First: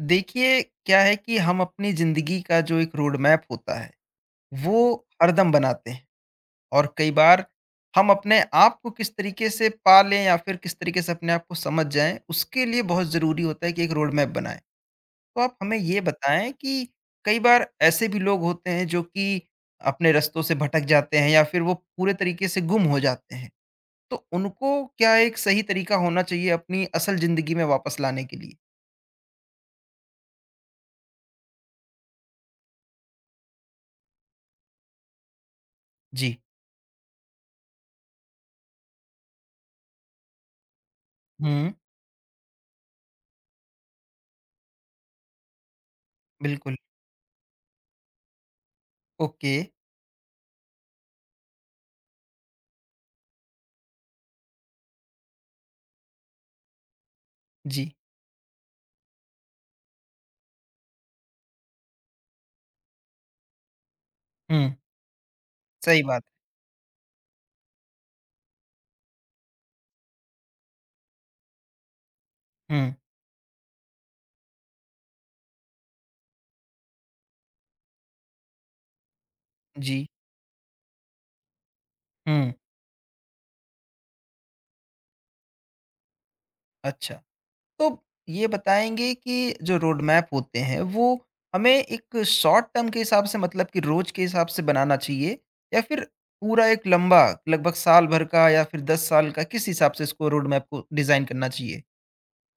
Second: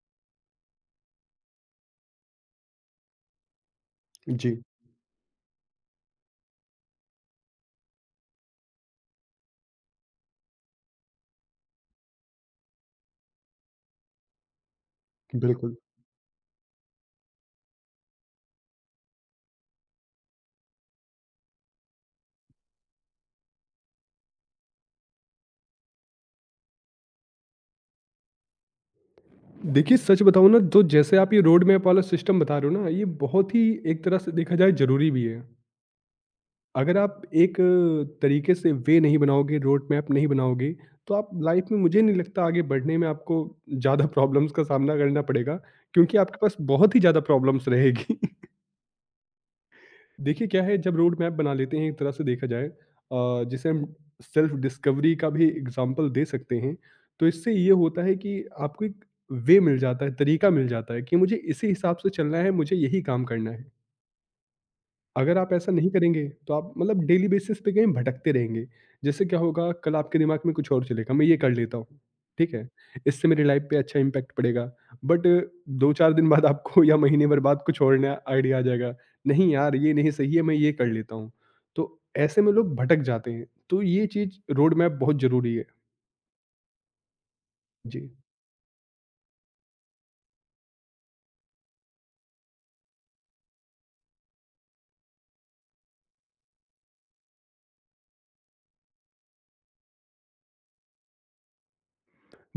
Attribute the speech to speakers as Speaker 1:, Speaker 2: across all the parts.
Speaker 1: देखिए, क्या है कि हम अपनी ज़िंदगी का जो एक रोड मैप होता है,
Speaker 2: जी,
Speaker 1: वो हरदम बनाते हैं और कई बार हम अपने आप को किस तरीके से पालें या फिर किस तरीके से अपने आप को समझ जाएँ, उसके लिए बहुत ज़रूरी होता है कि एक रोड मैप बनाएँ। तो आप हमें
Speaker 2: बिल्कुल।
Speaker 1: ये बताएँ कि कई बार ऐसे भी लोग होते हैं जो कि अपने रास्तों से भटक जाते हैं या फिर वो पूरे तरीके से गुम हो जाते हैं। तो उनको क्या एक सही तरीका होना चाहिए अपनी असल ज़िंदगी में वापस लाने के लिए?
Speaker 2: देखिए, सच बताऊँ ना तो जैसे आप ये रोड मैप वाला सिस्टम बता रहे हो ना, ये बहुत ही एक तरह से देखा जाए ज़रूरी भी है।
Speaker 1: जी।
Speaker 2: अगर आप एक तरीके से वे नहीं बनाओगे, रोड मैप नहीं बनाओगे, तो आप लाइफ
Speaker 1: हुँ,
Speaker 2: में मुझे नहीं लगता आगे बढ़ने में आपको ज़्यादा प्रॉब्लम्स का सामना करना पड़ेगा, क्योंकि आपके पास
Speaker 1: बिल्कुल।
Speaker 2: बहुत ही ज़्यादा प्रॉब्लम्स रहेगी।
Speaker 1: ओके।
Speaker 2: देखिए, क्या है जब रोड मैप बना लेते हैं, एक तरह से देखा जाए जिसे हम सेल्फ डिस्कवरी का भी एग्जाम्पल दे सकते हैं, तो इससे ये
Speaker 1: जी।
Speaker 2: होता है कि आपको एक वे मिल जाता है, तरीका मिल जाता है कि मुझे इसी हिसाब से चलना है, मुझे यही काम करना है।
Speaker 1: हुँ,
Speaker 2: अगर आप ऐसा नहीं
Speaker 1: सही बात
Speaker 2: करेंगे
Speaker 1: है।
Speaker 2: तो आप मतलब डेली बेसिस पे कहीं भटकते रहेंगे। जैसे क्या होगा, कल आपके दिमाग में कुछ और चलेगा, मैं ये कर लेता हूँ, ठीक है?
Speaker 1: हुँ,
Speaker 2: इससे मेरी लाइफ पे अच्छा इम्पैक्ट पड़ेगा। बट 2-4 दिन बाद आपको या महीने भर बाद कुछ और नया आइडिया आ जाएगा। नहीं यार, ये
Speaker 1: जी।
Speaker 2: नहीं सही है, मैं ये कर लेता हूँ। तो ऐसे
Speaker 1: हुँ,
Speaker 2: में लोग भटक जाते हैं। तो ये चीज़ रोड मैप बहुत ज़रूरी है।
Speaker 1: अच्छा। तो
Speaker 2: जी।
Speaker 1: ये बताएँगे कि जो रोड मैप होते हैं, वो हमें एक शॉर्ट टर्म के हिसाब से मतलब कि रोज़ के हिसाब से बनाना चाहिए या फिर पूरा एक लंबा लगभग साल भर का या फिर 10 साल का, किस हिसाब से इसको रोड मैप को डिज़ाइन करना चाहिए?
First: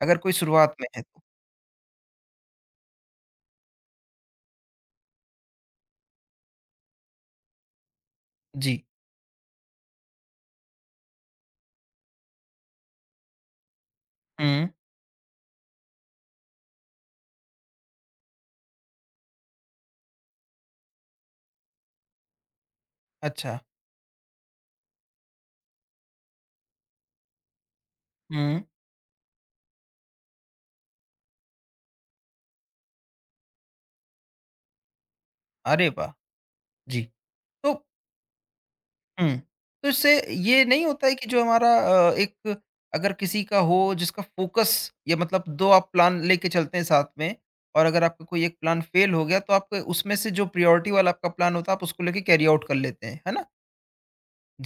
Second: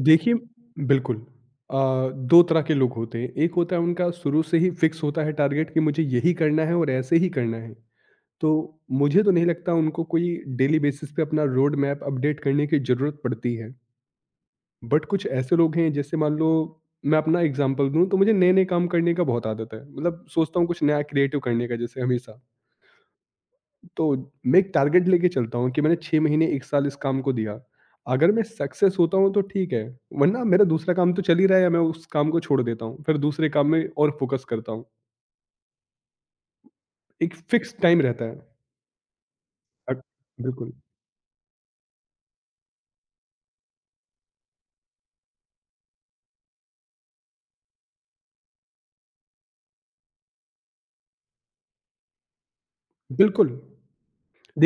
Speaker 1: अगर कोई
Speaker 2: देखिए,
Speaker 1: शुरुआत में है तो?
Speaker 2: बिल्कुल। अ, 2 तरह के लोग होते हैं। एक होता है, उनका शुरू से ही फिक्स होता है टारगेट कि मुझे यही करना है और ऐसे ही करना है। तो
Speaker 1: जी।
Speaker 2: मुझे तो नहीं लगता उनको कोई डेली बेसिस पे अपना रोड मैप अपडेट करने की ज़रूरत पड़ती है।
Speaker 1: हुँ,
Speaker 2: बट कुछ ऐसे लोग हैं, जैसे मान लो, मैं अपना एग्ज़ाम्पल दूँ तो मुझे नए-नए काम करने का बहुत आदत है। मतलब सोचता हूँ कुछ नया क्रिएटिव करने का, जैसे हमेशा।
Speaker 1: अच्छा।
Speaker 2: तो मैं एक टारगेट लेके चलता हूँ कि मैंने 6 महीने 1 साल इस काम को दिया। अगर मैं
Speaker 1: हुँ,
Speaker 2: सक्सेस होता हूँ तो ठीक है, वरना मेरा दूसरा काम तो चल ही रहा है या मैं उस काम को छोड़ देता हूँ। फिर दूसरे काम में और फ़ोकस करता हूँ।
Speaker 1: अरे वाह! जी।
Speaker 2: एक
Speaker 1: तो
Speaker 2: फ़िक्स टाइम रहता है।
Speaker 1: हुँ। तो
Speaker 2: अ,
Speaker 1: इससे ये
Speaker 2: बिल्कुल,
Speaker 1: नहीं होता है कि जो हमारा एक अगर किसी का हो जिसका फ़ोकस या मतलब 2 आप प्लान लेके चलते हैं साथ में और अगर आपका कोई एक प्लान फ़ेल हो गया तो आप उसमें से जो प्रायोरिटी वाला आपका प्लान होता है आप उसको लेके कैरी आउट कर लेते हैं, है ना?
Speaker 2: बिल्कुल।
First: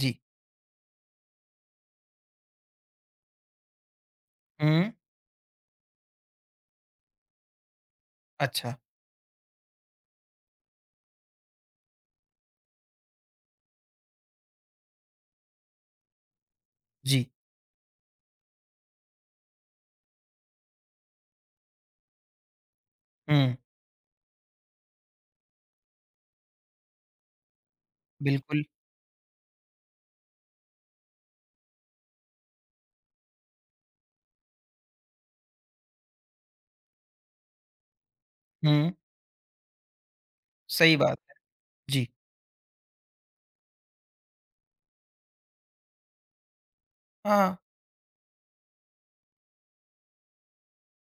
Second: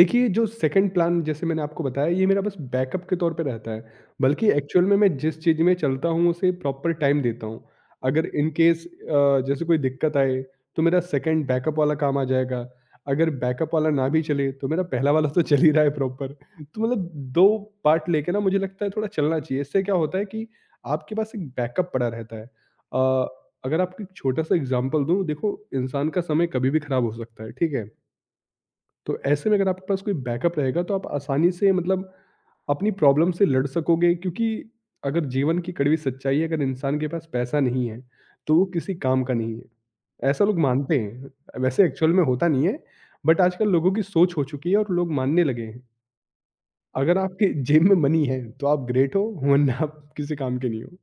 Speaker 1: जी।
Speaker 2: जो सेकंड प्लान जैसे मैंने आपको बताया, ये मेरा बस बैकअप के तौर पे रहता है, बल्कि एक्चुअल
Speaker 1: हुँ,
Speaker 2: में मैं जिस चीज़ में चलता हूँ, उसे प्रॉपर टाइम देता हूँ। अगर इन
Speaker 1: अच्छा।
Speaker 2: केस जैसे कोई दिक्कत आए तो मेरा सेकंड बैकअप वाला काम आ जाएगा, अगर बैकअप वाला ना भी चले तो मेरा पहला वाला तो चल ही रहा है प्रॉपर। तो मतलब
Speaker 1: जी।
Speaker 2: 2 पार्ट लेके ना मुझे लगता है थोड़ा चलना चाहिए। इससे क्या होता है कि आपके पास एक बैकअप पड़ा रहता है।
Speaker 1: हुँ,
Speaker 2: अगर आपको एक छोटा-सा एग्ज़ाम्पल दूँ, देखो इंसान का समय कभी भी खराब हो सकता है, ठीक है?
Speaker 1: बिल्कुल।
Speaker 2: तो ऐसे में अगर आपके पास कोई बैकअप रहेगा तो आप आसानी से मतलब अपनी प्रॉब्लम से लड़ सकोगे, क्योंकि अगर जीवन की कड़वी सच्चाई है, अगर इंसान के पास पैसा नहीं है तो वो
Speaker 1: हुँ,
Speaker 2: किसी काम का नहीं है। ऐसा लोग
Speaker 1: सही
Speaker 2: मानते
Speaker 1: बात है।
Speaker 2: हैं, वैसे
Speaker 1: जी।
Speaker 2: एक्चुअल में होता नहीं है। बट आजकल लोगों की सोच हो चुकी है और लोग मानने लगे हैं, अगर आपके
Speaker 1: हाँ,
Speaker 2: जेब में मनी है तो आप ग्रेट हो, वरना आप किसी काम के नहीं हो।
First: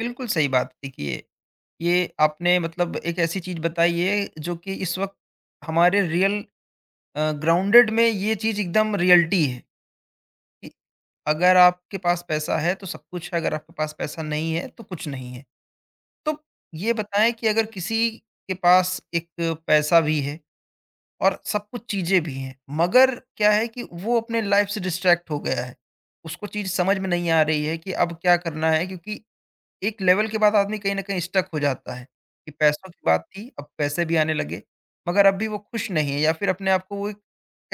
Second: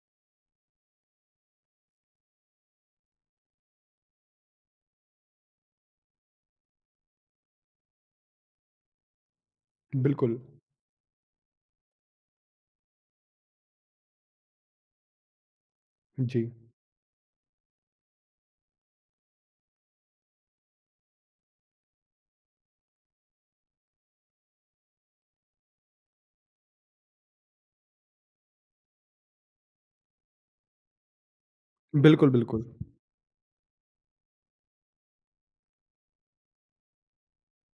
Speaker 1: बिल्कुल सही बात। देखिए, ये आपने मतलब एक ऐसी चीज़ बताई है जो कि इस वक़्त हमारे रियल ग्राउंडेड में ये चीज़ एकदम रियलिटी है।
Speaker 2: बिल्कुल।
Speaker 1: अगर आपके पास पैसा है तो सब कुछ है, अगर आपके पास पैसा नहीं है तो कुछ नहीं है। तो
Speaker 2: जी।
Speaker 1: ये बताएँ कि अगर किसी के पास एक पैसा भी है और सब कुछ चीज़ें भी हैं, मगर क्या है कि वो अपने लाइफ से डिस्ट्रैक्ट हो गया है। उसको चीज़ समझ में नहीं आ रही है कि अब क्या करना है क्योंकि एक लेवल के बाद आदमी कहीं न कहीं स्टक हो जाता है,
Speaker 2: बिल्कुल,
Speaker 1: कि
Speaker 2: बिल्कुल।
Speaker 1: पैसों की बात थी, अब पैसे भी आने लगे, मगर अब भी वो खुश नहीं है या फिर अपने आप को वो एक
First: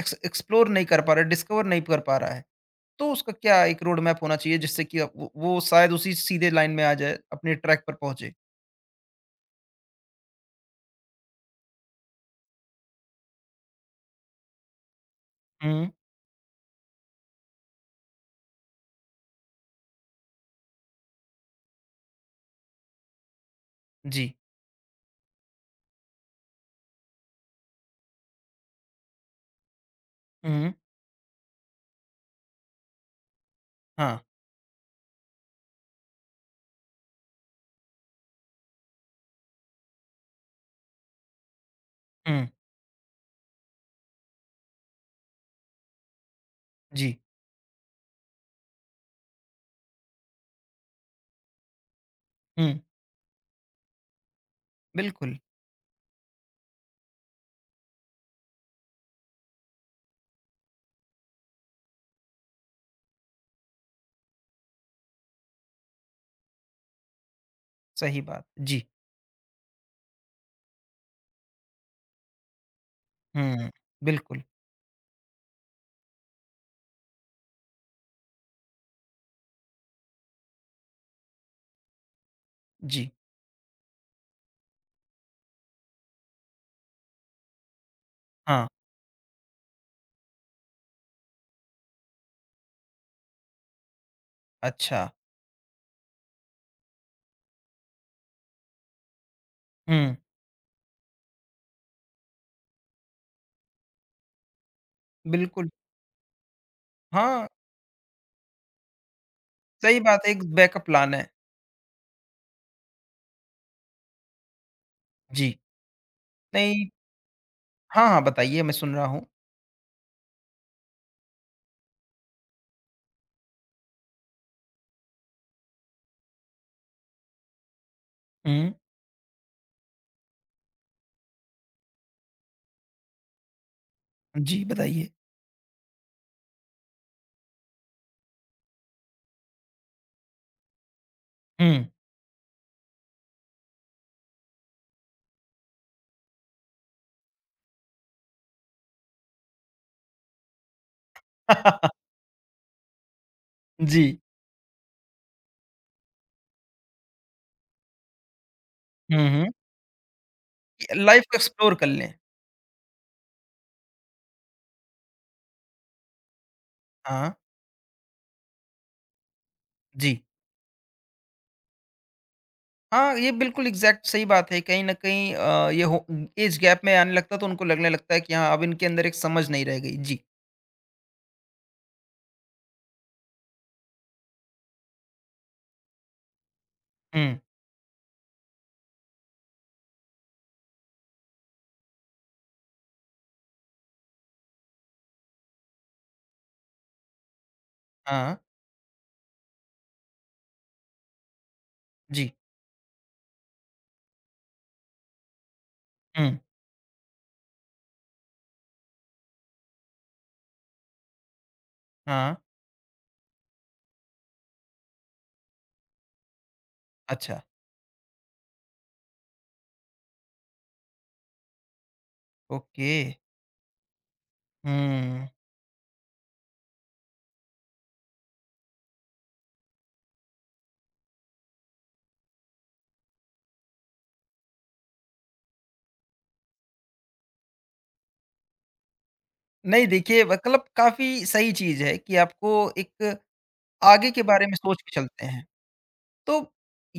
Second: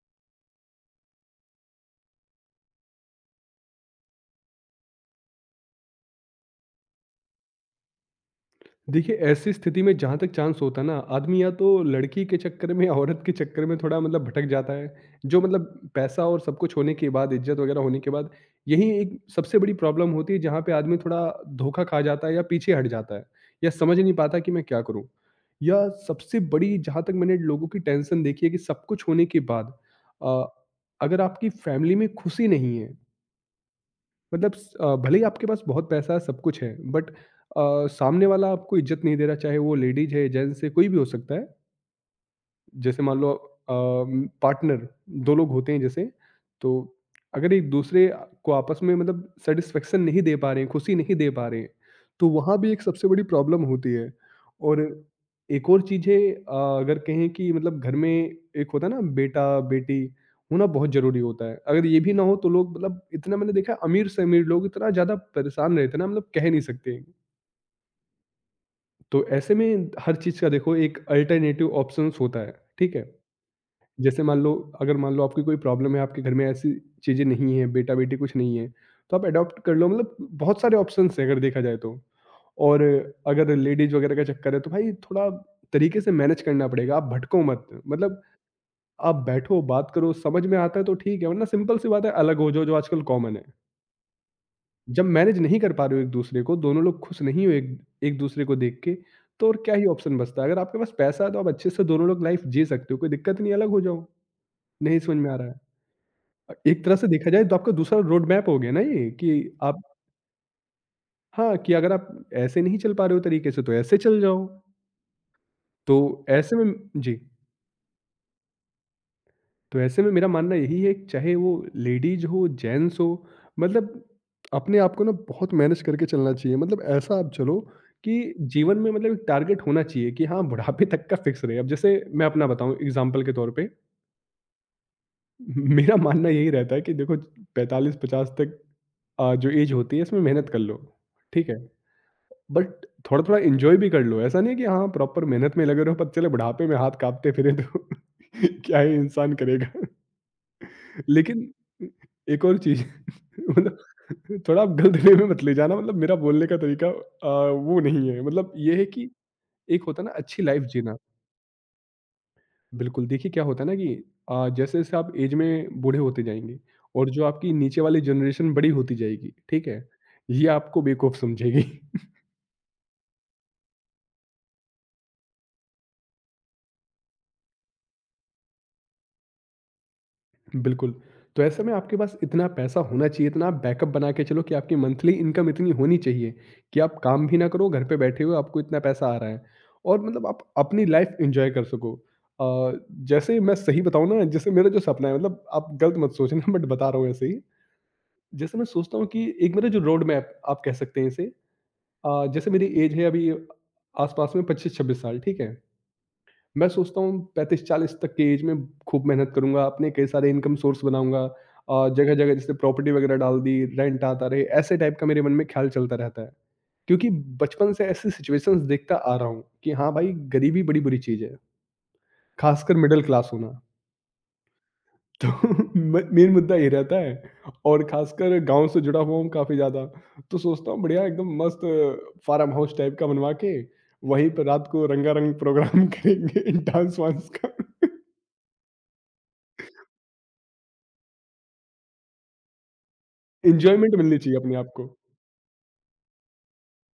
Speaker 1: एक्स एक्सप्लोर नहीं कर पा रहा है, डिस्कवर नहीं कर पा रहा है। तो उसका क्या एक रोड मैप होना चाहिए जिससे कि वो शायद उसी सीधे लाइन में आ जाए, अपने ट्रैक पर पहुँचे।
Speaker 2: देखिए, ऐसी स्थिति में जहाँ तक चांस होता है ना, आदमी या तो लड़की के चक्कर में या औरत के चक्कर में थोड़ा मतलब भटक जाता है। जो
Speaker 1: हुँ।
Speaker 2: मतलब पैसा और सब कुछ होने के बाद, इज़्ज़त वगैरह होने के बाद, यही एक सबसे बड़ी प्रॉब्लम होती है जहाँ पे आदमी थोड़ा धोखा खा जाता है या पीछे हट जाता है या समझ नहीं
Speaker 1: जी।
Speaker 2: पाता कि मैं क्या करूँ? या सबसे बड़ी, जहाँ तक मैंने लोगों की टेंशन देखी है कि सब कुछ होने के बाद, अ,
Speaker 1: हुँ।
Speaker 2: अगर आपकी फैमिली में खुशी नहीं है,
Speaker 1: हाँ।
Speaker 2: मतलब भले ही आपके पास बहुत पैसा है, सब कुछ है, बट सामने वाला आपको इज़्ज़त नहीं दे रहा, चाहे वो लेडीज़ है, जेंट्स है, कोई भी हो सकता है।
Speaker 1: हुँ।
Speaker 2: जैसे मान लो, पार्टनर, दो लोग होते हैं जैसे, तो
Speaker 1: जी।
Speaker 2: अगर एक दूसरे को आपस में मतलब सेटिस्फेक्शन नहीं दे पा रहे हैं, खुशी नहीं दे पा रहे हैं, तो वहाँ
Speaker 1: हुँ।
Speaker 2: भी एक सबसे बड़ी प्रॉब्लम होती है। और
Speaker 1: बिल्कुल,
Speaker 2: एक और चीज़ है, अगर कहें कि मतलब घर में एक होता है ना बेटा, बेटी, होना बहुत ज़रूरी होता है। अगर ये भी ना हो तो लोग मतलब, इतना मैंने देखा है, अमीर से अमीर लोग इतना ज़्यादा परेशान रहते हैं ना, मतलब कह नहीं सकते।
Speaker 1: सही बात। जी।
Speaker 2: तो ऐसे में हर चीज़ का देखो एक अल्टरनेटिव ऑप्शंस होता है, ठीक है?
Speaker 1: हुँ।
Speaker 2: जैसे मान
Speaker 1: बिल्कुल।
Speaker 2: लो, अगर मान लो आपकी कोई प्रॉब्लम है, आपके घर में ऐसी चीज़ें नहीं हैं, बेटा-बेटी कुछ नहीं है, तो आप एडॉप्ट कर लो। मतलब बहुत सारे ऑप्शंस हैं अगर देखा जाए तो। और
Speaker 1: जी।
Speaker 2: अगर लेडीज़ वगैरह का चक्कर है, तो भाई थोड़ा तरीके से मैनेज करना पड़ेगा, आप भटको मत। मतलब
Speaker 1: हाँ,
Speaker 2: आप बैठो, बात करो, समझ में आता है तो ठीक है, वरना सिंपल सी बात है, अलग हो जाओ, जो आजकल कॉमन है।
Speaker 1: अच्छा।
Speaker 2: जब मैनेज नहीं कर पा रहे हो एक-दूसरे को, दोनों लोग खुश नहीं हो एक एक-दूसरे को देख के, तो और क्या ही
Speaker 1: हुँ।
Speaker 2: ऑप्शन बचता है? अगर आपके पास पैसा है तो आप अच्छे से दोनों लोग लाइफ़ जी सकते हो, कोई दिक्कत नहीं, अलग हो जाओ, नहीं समझ में आ रहा है।
Speaker 1: बिल्कुल।
Speaker 2: एक तरह से देखा जाए
Speaker 1: हाँ,
Speaker 2: तो आपका दूसरा रोड मैप हो गया ना, ये कि आप,
Speaker 1: सही बात है एक बैकअप प्लान है।
Speaker 2: हाँ, कि अगर आप ऐसे नहीं चल पा रहे हो तरीके से तो ऐसे चल जाओ।
Speaker 1: जी।
Speaker 2: तो ऐसे में
Speaker 1: नहीं।
Speaker 2: जी,
Speaker 1: हाँ, हाँ, बताइए मैं सुन रहा हूँ।
Speaker 2: तो ऐसे में मेरा मानना यही है कि चाहे वो लेडीज़ हो, जेंट्स हो, मतलब अपने आप को ना बहुत मैनेज करके चलना चाहिए। मतलब ऐसा आप चलो कि
Speaker 1: हुँ।
Speaker 2: जीवन में मतलब एक टारगेट होना चाहिए कि हाँ, बुढ़ापे तक का फिक्स रहे। अब जैसे मैं अपना बताऊँ एग्ज़ाम्पल के तौर पे,
Speaker 1: जी, बताइए।
Speaker 2: मेरा मानना यही रहता है कि देखो 45-50 तक जो ऐज होती है इसमें मेहनत कर लो, ठीक है?
Speaker 1: हुँ।
Speaker 2: बट थोड़ा-थोड़ा एन्जॉय भी कर लो, ऐसा नहीं है कि हाँ, प्रॉपर मेहनत में लगे रहो, पता चले बुढ़ापे में हाथ काँपते फिरें तो क्या ही इंसान करेगा। लेकिन एक और चीज़, मतलब
Speaker 1: जी।
Speaker 2: थोड़ा आप गलत वे में मत ले जाना, मतलब मेरा बोलने का तरीका वो नहीं है, मतलब ये है कि
Speaker 1: हुँ, हुँ।
Speaker 2: एक होता है ना अच्छी लाइफ़ जीना।
Speaker 1: लाइफ़ को एक्सप्लोर कर लें।
Speaker 2: बिल्कुल। देखिए, क्या होता है ना कि जैसे-जैसे आप एज में बूढ़े होते जाएँगे और जो
Speaker 1: हाँ,
Speaker 2: आपकी नीचे वाली जनरेशन बड़ी होती जाएगी, ठीक है?
Speaker 1: जी।
Speaker 2: ये आपको बेवकूफ़ समझेगी।
Speaker 1: हाँ, ये बिल्कुल एग्ज़ैक्ट सही बात है। कहीं न कहीं ये हो ऐज गैप में आने लगता है तो उनको लगने लगता है कि हाँ, अब इनके अंदर एक समझ नहीं रह गई। जी।
Speaker 2: बिल्कुल, तो ऐसे में आपके पास इतना पैसा होना चाहिए, इतना आप बैकअप बना के चलो कि आपकी मंथली इनकम इतनी होनी चाहिए कि आप
Speaker 1: हुँ।
Speaker 2: काम भी ना करो, घर पे बैठे हुए आपको इतना पैसा आ रहा है और मतलब आप अपनी लाइफ़ एन्जॉय कर सको। अ, जैसे मैं सही बताऊँ ना, जैसे मेरा जो सपना है, मतलब आप गलत मत सोचना, बट बता रहा हूँ ऐसे ही।
Speaker 1: हाँ।
Speaker 2: जैसे मैं सोचता हूँ कि एक मेरा जो रोड मैप आप कह सकते हैं इसे,
Speaker 1: जी।
Speaker 2: जैसे मेरी ऐज है अभी आस-पास में 25-26 साल, ठीक है?
Speaker 1: हुँ।
Speaker 2: मैं सोचता हूँ 35-40 तक की एज में खूब मेहनत करूँगा, अपने कई सारे इनकम सोर्स बनाऊँगा,
Speaker 1: हाँ।
Speaker 2: जगह-जगह जैसे प्रॉपर्टी वगैरह डाल दी, रेंट आता रहे, ऐसे टाइप का मेरे मन में ख्याल चलता रहता है। क्योंकि
Speaker 1: अच्छा।
Speaker 2: बचपन से ऐसी सिचुएशंस देखता आ रहा हूँ कि हाँ भाई, गरीबी बड़ी बुरी चीज़ है, खासकर
Speaker 1: ओके।
Speaker 2: मिडल क्लास होना।
Speaker 1: हुँ।
Speaker 2: तो म मेन मुद्दा ये रहता है, और खासकर गाँव से जुड़ा हुआ हूँ काफ़ी ज़्यादा, तो सोचता हूँ बढ़िया एकदम मस्त फार्म हाउस टाइप का बनवा के, वहीं पे रात को रंगारंग प्रोग्राम करेंगे डांस वांस का।
Speaker 1: नहीं देखिए, मतलब काफ़ी सही चीज़ है कि आपको एक
Speaker 2: एन्जॉयमेंट
Speaker 1: आगे
Speaker 2: मिलनी
Speaker 1: के
Speaker 2: चाहिए
Speaker 1: बारे में
Speaker 2: अपने आप
Speaker 1: सोच
Speaker 2: को।
Speaker 1: के चलते हैं। तो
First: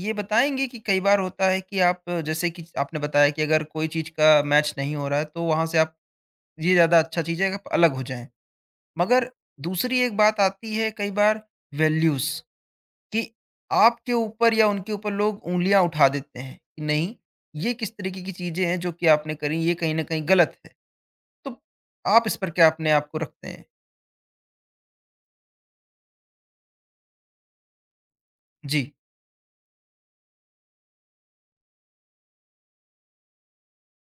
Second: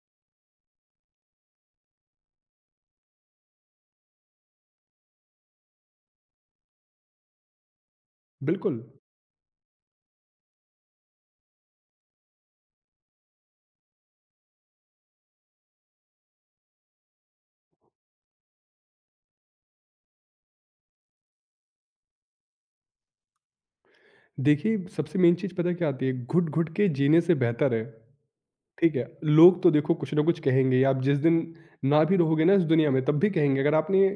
Speaker 1: ये बताएँगे कि कई बार होता है कि आप जैसे कि आपने बताया कि अगर कोई चीज़ का मैच नहीं हो रहा है तो वहाँ से आप ये ज़्यादा अच्छा चीज़ है कि आप अलग हो जाएँ।
Speaker 2: बिल्कुल।
Speaker 1: मगर दूसरी एक बात आती है कई बार वैल्यूज कि आपके ऊपर या उनके ऊपर लोग उंगलियां उठा देते हैं कि नहीं ये किस तरीके की चीजें हैं जो कि आपने करी ये कहीं ना कहीं गलत है, तो आप इस पर क्या अपने आप को रखते हैं?
Speaker 2: देखिए, सबसे मेन चीज़ पता है क्या आती है? घुट-घुट के जीने से बेहतर है,
Speaker 1: जी।
Speaker 2: ठीक है? लोग तो देखो कुछ ना कुछ कहेंगे, आप जिस दिन ना भी रहोगे ना इस दुनिया में, तब भी कहेंगे। अगर आपने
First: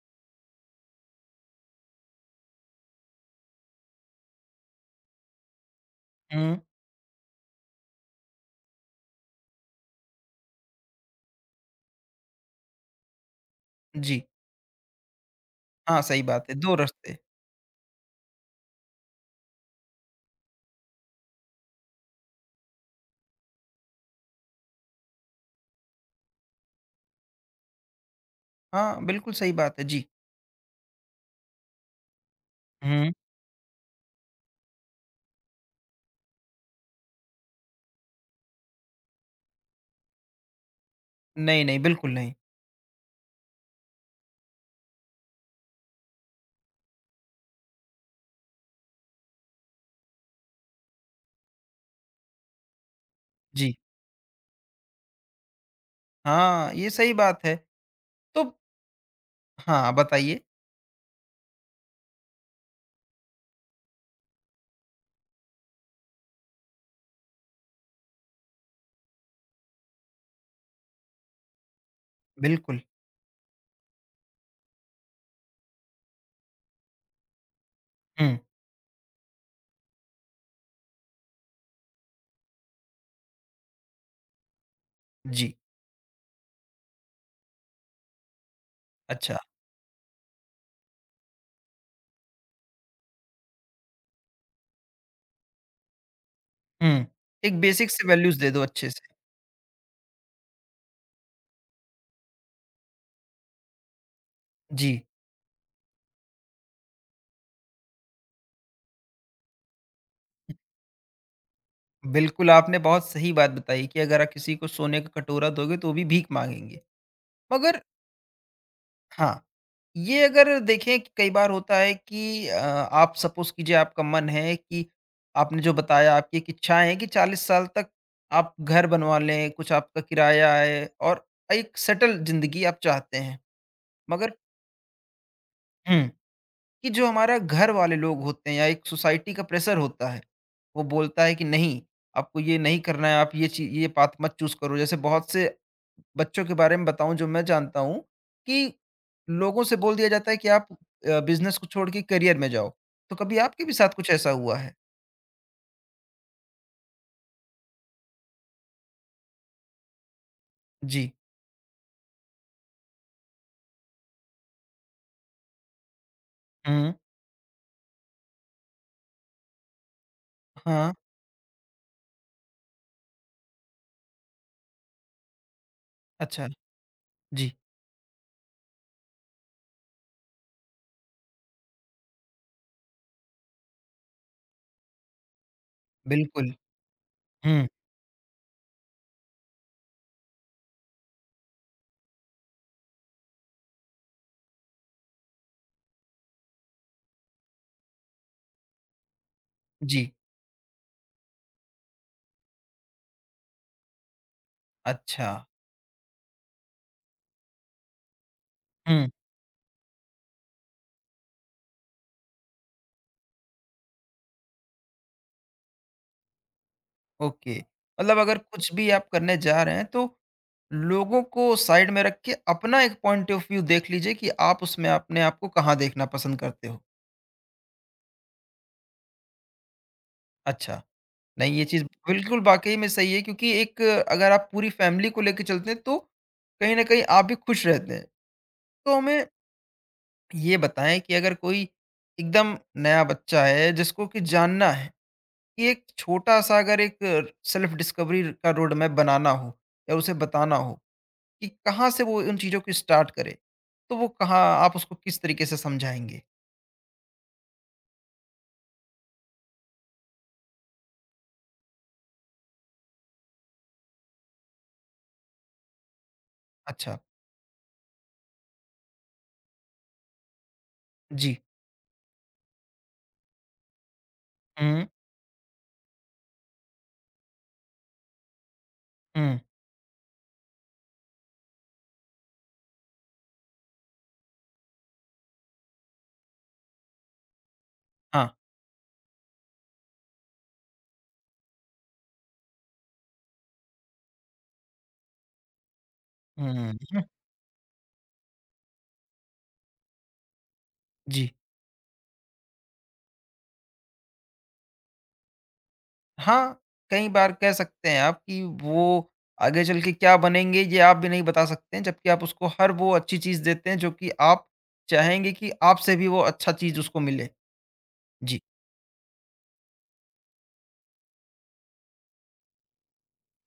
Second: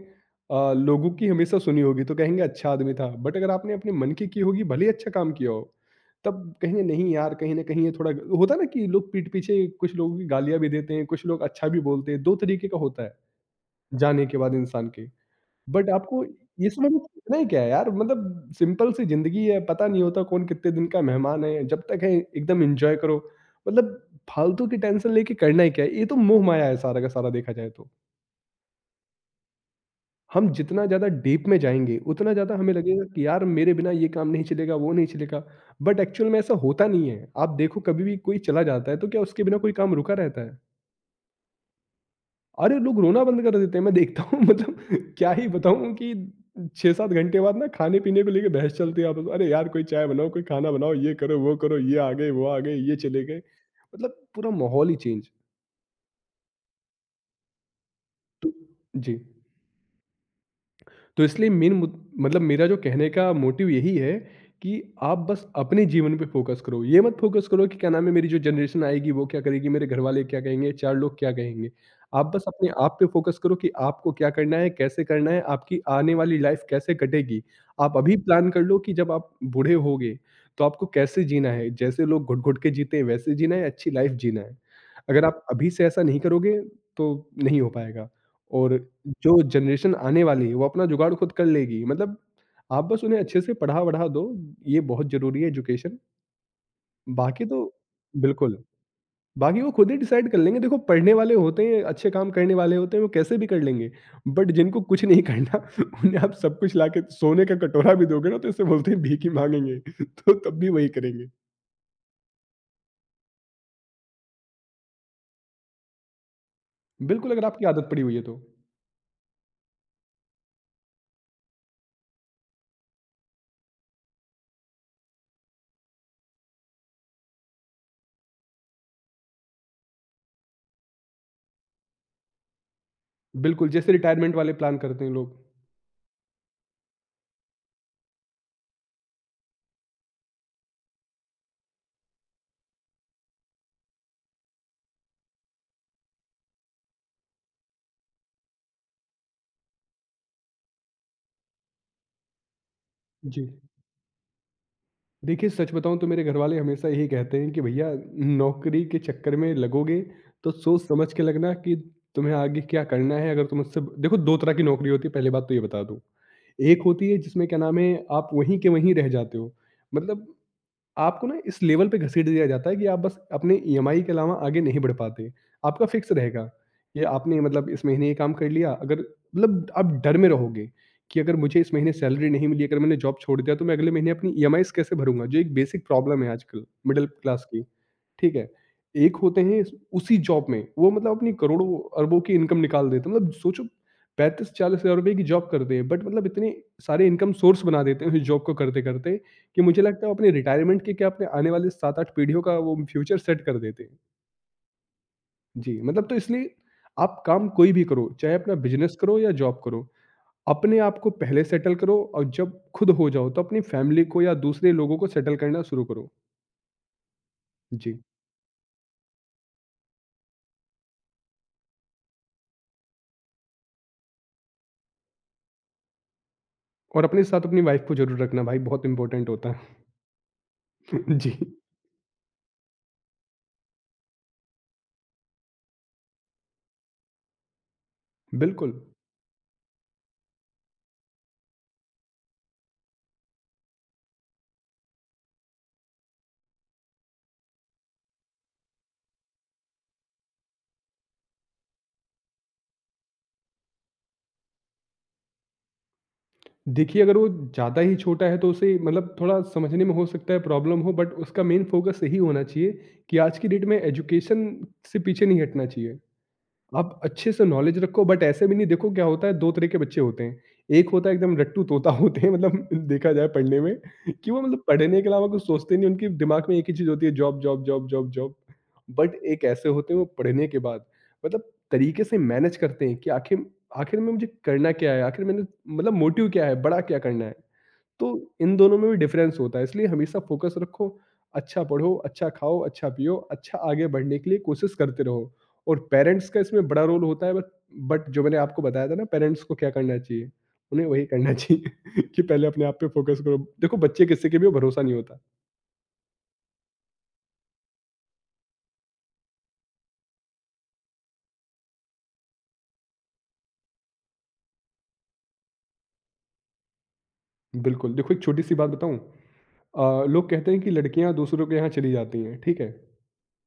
Speaker 2: लोगों की हमेशा सुनी होगी, तो कहेंगे, "अच्छा आदमी था।" बट अगर आपने अपने मन की होगी, भले ही अच्छा काम किया हो, तब
Speaker 1: हम्म।
Speaker 2: कहेंगे, "नहीं यार, कहीं न कहीं ये थोड़ा" होता है ना कि लोग पीठ पीछे कुछ लोगों की गालियाँ भी देते हैं, कुछ लोग अच्छा भी बोलते हैं। 2 तरीके का होता है,
Speaker 1: जी।
Speaker 2: जाने के बाद इंसान के। बट
Speaker 1: हाँ, सही
Speaker 2: आपको
Speaker 1: बात है,
Speaker 2: ये
Speaker 1: दो
Speaker 2: समझ में,
Speaker 1: रास्ते।
Speaker 2: इतना ही क्या है यार, मतलब सिंपल सी ज़िंदगी है, पता नहीं होता कौन कितने दिन का मेहमान है, जब तक है एकदम एन्जॉय करो। मतलब फालतू की टेंशन लेके करना ही क्या है, ये तो मोह-माया है सारा का सारा देखा जाए तो।
Speaker 1: हाँ, बिल्कुल सही बात है जी।
Speaker 2: हम जितना ज़्यादा डीप में जाएँगे, उतना ज़्यादा हमें लगेगा
Speaker 1: हम्म।
Speaker 2: कि यार मेरे बिना ये काम नहीं चलेगा, वो नहीं चलेगा, बट एक्चुअल में ऐसा होता नहीं है। आप देखो कभी भी कोई चला जाता है, तो क्या उसके बिना कोई काम रुका रहता है?
Speaker 1: नहीं नहीं, बिल्कुल नहीं।
Speaker 2: अरे! लोग रोना बंद कर देते हैं, मैं देखता हूँ मतलब क्या ही बताऊँ कि 6-7 घंटे बाद ना खाने-पीने को लेके बहस चलती है आपस में, "अरे यार! कोई चाय बनाओ, कोई खाना बनाओ, ये करो, वो करो, ये आ गए, वो आ गए, ये चले गए।"
Speaker 1: जी।
Speaker 2: मतलब पूरा माहौल ही चेंज।
Speaker 1: हाँ, ये सही बात है। तो
Speaker 2: तो जी।
Speaker 1: हाँ, बताइए।
Speaker 2: तो इसलिए मेन मुद मतलब मेरा जो कहने का मोटिव यही है कि आप बस अपने जीवन पे फ़ोकस करो। ये मत फ़ोकस करो कि क्या नाम है मेरी जो जनरेशन आएगी वो क्या करेगी, मेरे घरवाले क्या कहेंगे, 4 लोग क्या कहेंगे। आप बस अपने
Speaker 1: बिल्कुल।
Speaker 2: आप पे फ़ोकस करो कि आपको क्या करना है, कैसे करना है, आपकी आने वाली लाइफ़ कैसे कटेगी। आप अभी
Speaker 1: हम्म।
Speaker 2: प्लान कर लो कि जब आप बूढ़े होगे तो आपको कैसे जीना है। जैसे लोग घुट-घुट के जीते हैं वैसे जीना है, अच्छी लाइफ़ जीना है। अगर आप
Speaker 1: जी।
Speaker 2: अभी से ऐसा नहीं करोगे तो नहीं हो पाएगा। और
Speaker 1: अच्छा।
Speaker 2: जो जनरेशन आने वाली है वो अपना जुगाड़ खुद कर लेगी मतलब आप बस उन्हें अच्छे से पढ़ा-वढ़ा दो, ये बहुत ज़रूरी है एजुकेशन।
Speaker 1: हम्म।
Speaker 2: बाकी तो
Speaker 1: एक बेसिक से वैल्यूज दे
Speaker 2: बिल्कुल,
Speaker 1: दो अच्छे से।
Speaker 2: बाकी वो खुद ही डिसाइड कर लेंगे। देखो पढ़ने वाले होते हैं, अच्छे काम करने वाले होते हैं, वो कैसे भी कर लेंगे। बट जिनको
Speaker 1: जी।
Speaker 2: कुछ नहीं करना उन्हें आप सब कुछ लाके सोने का कटोरा भी दोगे ना तो ऐसे बोलते हैं भीख ही माँगेंगे तो तब भी वही करेंगे।
Speaker 1: बिल्कुल, आपने बहुत सही बात बताई कि अगर आप किसी को सोने का कटोरा दोगे तो वो भी भीख माँगेंगे।
Speaker 2: बिल्कुल, अगर आपकी
Speaker 1: मगर
Speaker 2: आदत पड़ी हुई है तो।
Speaker 1: हाँ, ये अगर देखें कि कई बार होता है कि आप सपोज़ कीजिए आपका मन है कि आपने जो बताया आपकी एक इच्छाएँ हैं कि 40 साल तक आप घर बनवा लें, कुछ आपका किराया आए और एक सेटल ज़िंदगी आप चाहते हैं।
Speaker 2: बिल्कुल, जैसे
Speaker 1: मगर,
Speaker 2: रिटायरमेंट वाले प्लान करते हैं लोग।
Speaker 1: हुँ। कि जो हमारा घर वाले लोग होते हैं या एक सोसाइटी का प्रेशर होता है, वो बोलता है कि नहीं, आपको ये नहीं करना है, आप ये चीज ये पाथ मत चूज करो। जैसे बहुत से बच्चों के बारे में बताऊं जो मैं जानता हूं कि लोगों से बोल दिया जाता है कि आप बिजनेस को छोड़ के करियर में जाओ। तो कभी
Speaker 2: जी।
Speaker 1: आपके भी साथ कुछ ऐसा हुआ है?
Speaker 2: देखिए, सच बताऊँ तो मेरे घरवाले हमेशा यही कहते हैं कि भैया नौकरी के चक्कर में लगोगे तो सोच
Speaker 1: जी।
Speaker 2: समझ के लगना कि तुम्हें आगे क्या करना है। अगर तुम उससे देखो 2 तरह की नौकरी होती है, पहली बात तो ये बता दूँ। एक
Speaker 1: हम्म।
Speaker 2: होती है जिसमें क्या नाम है आप वहीं के वहीं रह जाते हो। मतलब
Speaker 1: हाँ।
Speaker 2: आपको ना इस लेवल पे घसीट दिया जाता है कि आप बस अपने ईएमआई के अलावा आगे नहीं बढ़ पाते। आपका फिक्स रहेगा,
Speaker 1: अच्छा।
Speaker 2: ये आपने
Speaker 1: जी।
Speaker 2: मतलब इस महीने ये काम कर लिया, अगर मतलब आप डर में रहोगे कि अगर मुझे इस महीने सैलरी नहीं मिली, अगर मैंने जॉब छोड़ दिया तो मैं अगले महीने अपनी ईएमआईज़ कैसे भरूँगा? जो एक बेसिक प्रॉब्लम है
Speaker 1: बिल्कुल।
Speaker 2: आजकल मिडल क्लास की।
Speaker 1: हम्म।
Speaker 2: ठीक है? एक होते हैं इस उसी जॉब में, वो मतलब अपनी करोड़ों अरबों की इनकम निकाल देते हैं। मतलब सोचो 35-40 हज़ार रुपए की जॉब करते हैं बट मतलब इतने सारे इनकम सोर्स बना देते हैं उस जॉब को करते-करते कि मुझे लगता
Speaker 1: जी।
Speaker 2: है अपने रिटायरमेंट के क्या अपने आने वाले 7-8 पीढ़ियों का वो फ्यूचर सेट कर देते हैं।
Speaker 1: अच्छा।
Speaker 2: जी, मतलब तो इसलिए आप काम कोई भी करो, चाहे अपना बिज़नेस करो या जॉब करो, अपने आप को पहले सेटल करो और जब खुद हो जाओ तो अपनी फैमिली को या दूसरे लोगों को सेटल करना शुरू करो।
Speaker 1: ओके।
Speaker 2: जी,
Speaker 1: मतलब अगर कुछ भी आप करने जा रहे हैं तो लोगों को साइड में रख के अपना एक पॉइंट ऑफ व्यू देख लीजिए कि आप उसमें अपने आप को कहाँ देखना पसंद करते हो।
Speaker 2: और अपने साथ अपनी वाइफ को ज़रूर रखना भाई, बहुत इम्पोर्टेंट होता है।
Speaker 1: अच्छा,
Speaker 2: जी,
Speaker 1: नहीं ये चीज़ बिल्कुल वाक़ई में सही है क्योंकि एक अगर आप पूरी फैमिली को लेके चलते हैं तो कहीं न कहीं आप भी खुश रहते हैं।
Speaker 2: बिल्कुल।
Speaker 1: तो हमें ये बताएँ कि अगर कोई एकदम नया बच्चा है जिसको कि जानना है कि एक छोटा-सा अगर एक सेल्फ डिस्कवरी का रोड मैप बनाना हो या उसे बताना हो कि कहाँ से वो उन चीज़ों को स्टार्ट करे? तो वो कहाँ आप उसको किस तरीके से समझाएँगे?
Speaker 2: देखिए अगर वो ज़्यादा ही छोटा है तो उसे मतलब थोड़ा समझने में हो सकता है प्रॉब्लम हो, बट उसका मेन फ़ोकस यही होना चाहिए कि आज की डेट में एजुकेशन से पीछे नहीं हटना चाहिए।
Speaker 1: अच्छा,
Speaker 2: आप अच्छे से नॉलेज रखो, बट ऐसे भी नहीं। देखो क्या होता है, 2 तरह के बच्चे होते हैं। एक होता है एकदम
Speaker 1: जी।
Speaker 2: रट्टू तोता होते हैं मतलब देखा जाए पढ़ने में कि वो मतलब
Speaker 1: हुँ,
Speaker 2: पढ़ने के अलावा कुछ सोचते नहीं, उनके दिमाग में एक ही चीज़ होती है job, job, job, job, job. But
Speaker 1: हुँ,
Speaker 2: एक ऐसे होते हैं वो पढ़ने के बाद मतलब तरीके से मैनेज करते हैं कि आखिर आखिर में मुझे करना क्या है? आखिर मैंने मतलब मोटिव क्या है? बड़ा क्या करना है? तो
Speaker 1: हाँ।
Speaker 2: इन दोनों में भी डिफरेंस होता है, इसलिए हमेशा फ़ोकस रखो, अच्छा पढ़ो, अच्छा खाओ, अच्छा पियो, अच्छा आगे बढ़ने के लिए कोशिश करते रहो। और पेरेंट्स का इसमें
Speaker 1: हुँ,
Speaker 2: बड़ा
Speaker 1: हुँ,
Speaker 2: रोल होता है। बट जो मैंने आपको बताया था ना पेरेंट्स को क्या करना चाहिए, उन्हें वही
Speaker 1: जी।
Speaker 2: करना चाहिए कि पहले अपने आप पे फ़ोकस करो। देखो बच्चे किसी के भी भरोसा नहीं होता।
Speaker 1: हाँ, कई बार कह सकते हैं आप कि वो आगे चल के क्या बनेंगे ये आप भी नहीं बता सकते हैं, जबकि आप उसको हर वो अच्छी चीज़ देते हैं जो कि आप चाहेंगे कि आपसे भी वो अच्छा चीज़ उसको मिले।
Speaker 2: बिल्कुल। देखो एक
Speaker 1: जी।
Speaker 2: छोटी-सी बात बताऊँ? लोग कहते हैं कि लड़कियाँ दूसरों के यहाँ चली जाती हैं, ठीक है?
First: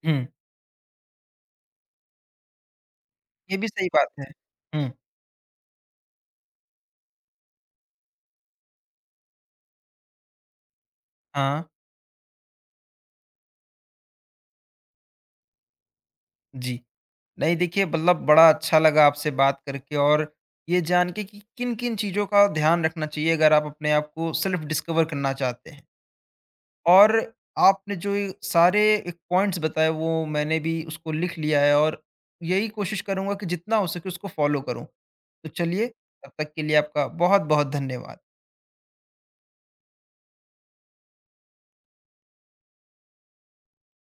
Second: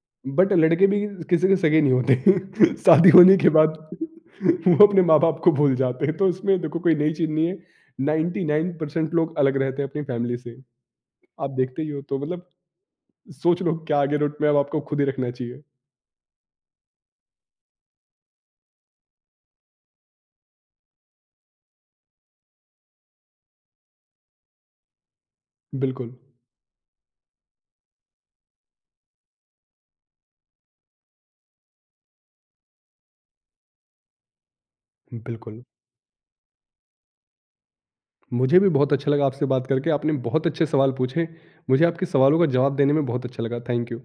Speaker 1: हुँ,
Speaker 2: बट लड़के भी किसी के सगे नहीं होते शादी होने के
Speaker 1: ये भी
Speaker 2: बाद
Speaker 1: सही बात है।
Speaker 2: वो
Speaker 1: हुँ,
Speaker 2: अपने माँ-बाप को भूल जाते हैं, तो इसमें देखो कोई नई चीज़ नहीं है। 99% लोग अलग रहते हैं अपनी फैमिली से। आप
Speaker 1: हाँ,
Speaker 2: देखते ही हो तो मतलब सोच लो क्या आगे रूट में अब आपको खुद ही रखना चाहिए।
Speaker 1: जी। नहीं देखिए मतलब बड़ा अच्छा लगा आपसे बात करके और ये जान के कि किन किन चीज़ों का ध्यान रखना चाहिए अगर आप अपने आप को सेल्फ डिस्कवर करना चाहते हैं,
Speaker 2: बिल्कुल,
Speaker 1: और आपने जो ये सारे एक पॉइंट्स बताए वो मैंने भी उसको लिख लिया है और यही कोशिश करूंगा कि जितना हो सके उसको फॉलो करूं। तो
Speaker 2: बिल्कुल।
Speaker 1: चलिए तब तक के लिए आपका बहुत बहुत धन्यवाद।
Speaker 2: मुझे भी बहुत अच्छा लगा आपसे बात करके, आपने बहुत अच्छे सवाल पूछे। मुझे आपके सवालों का जवाब देने में बहुत अच्छा लगा। Thank you.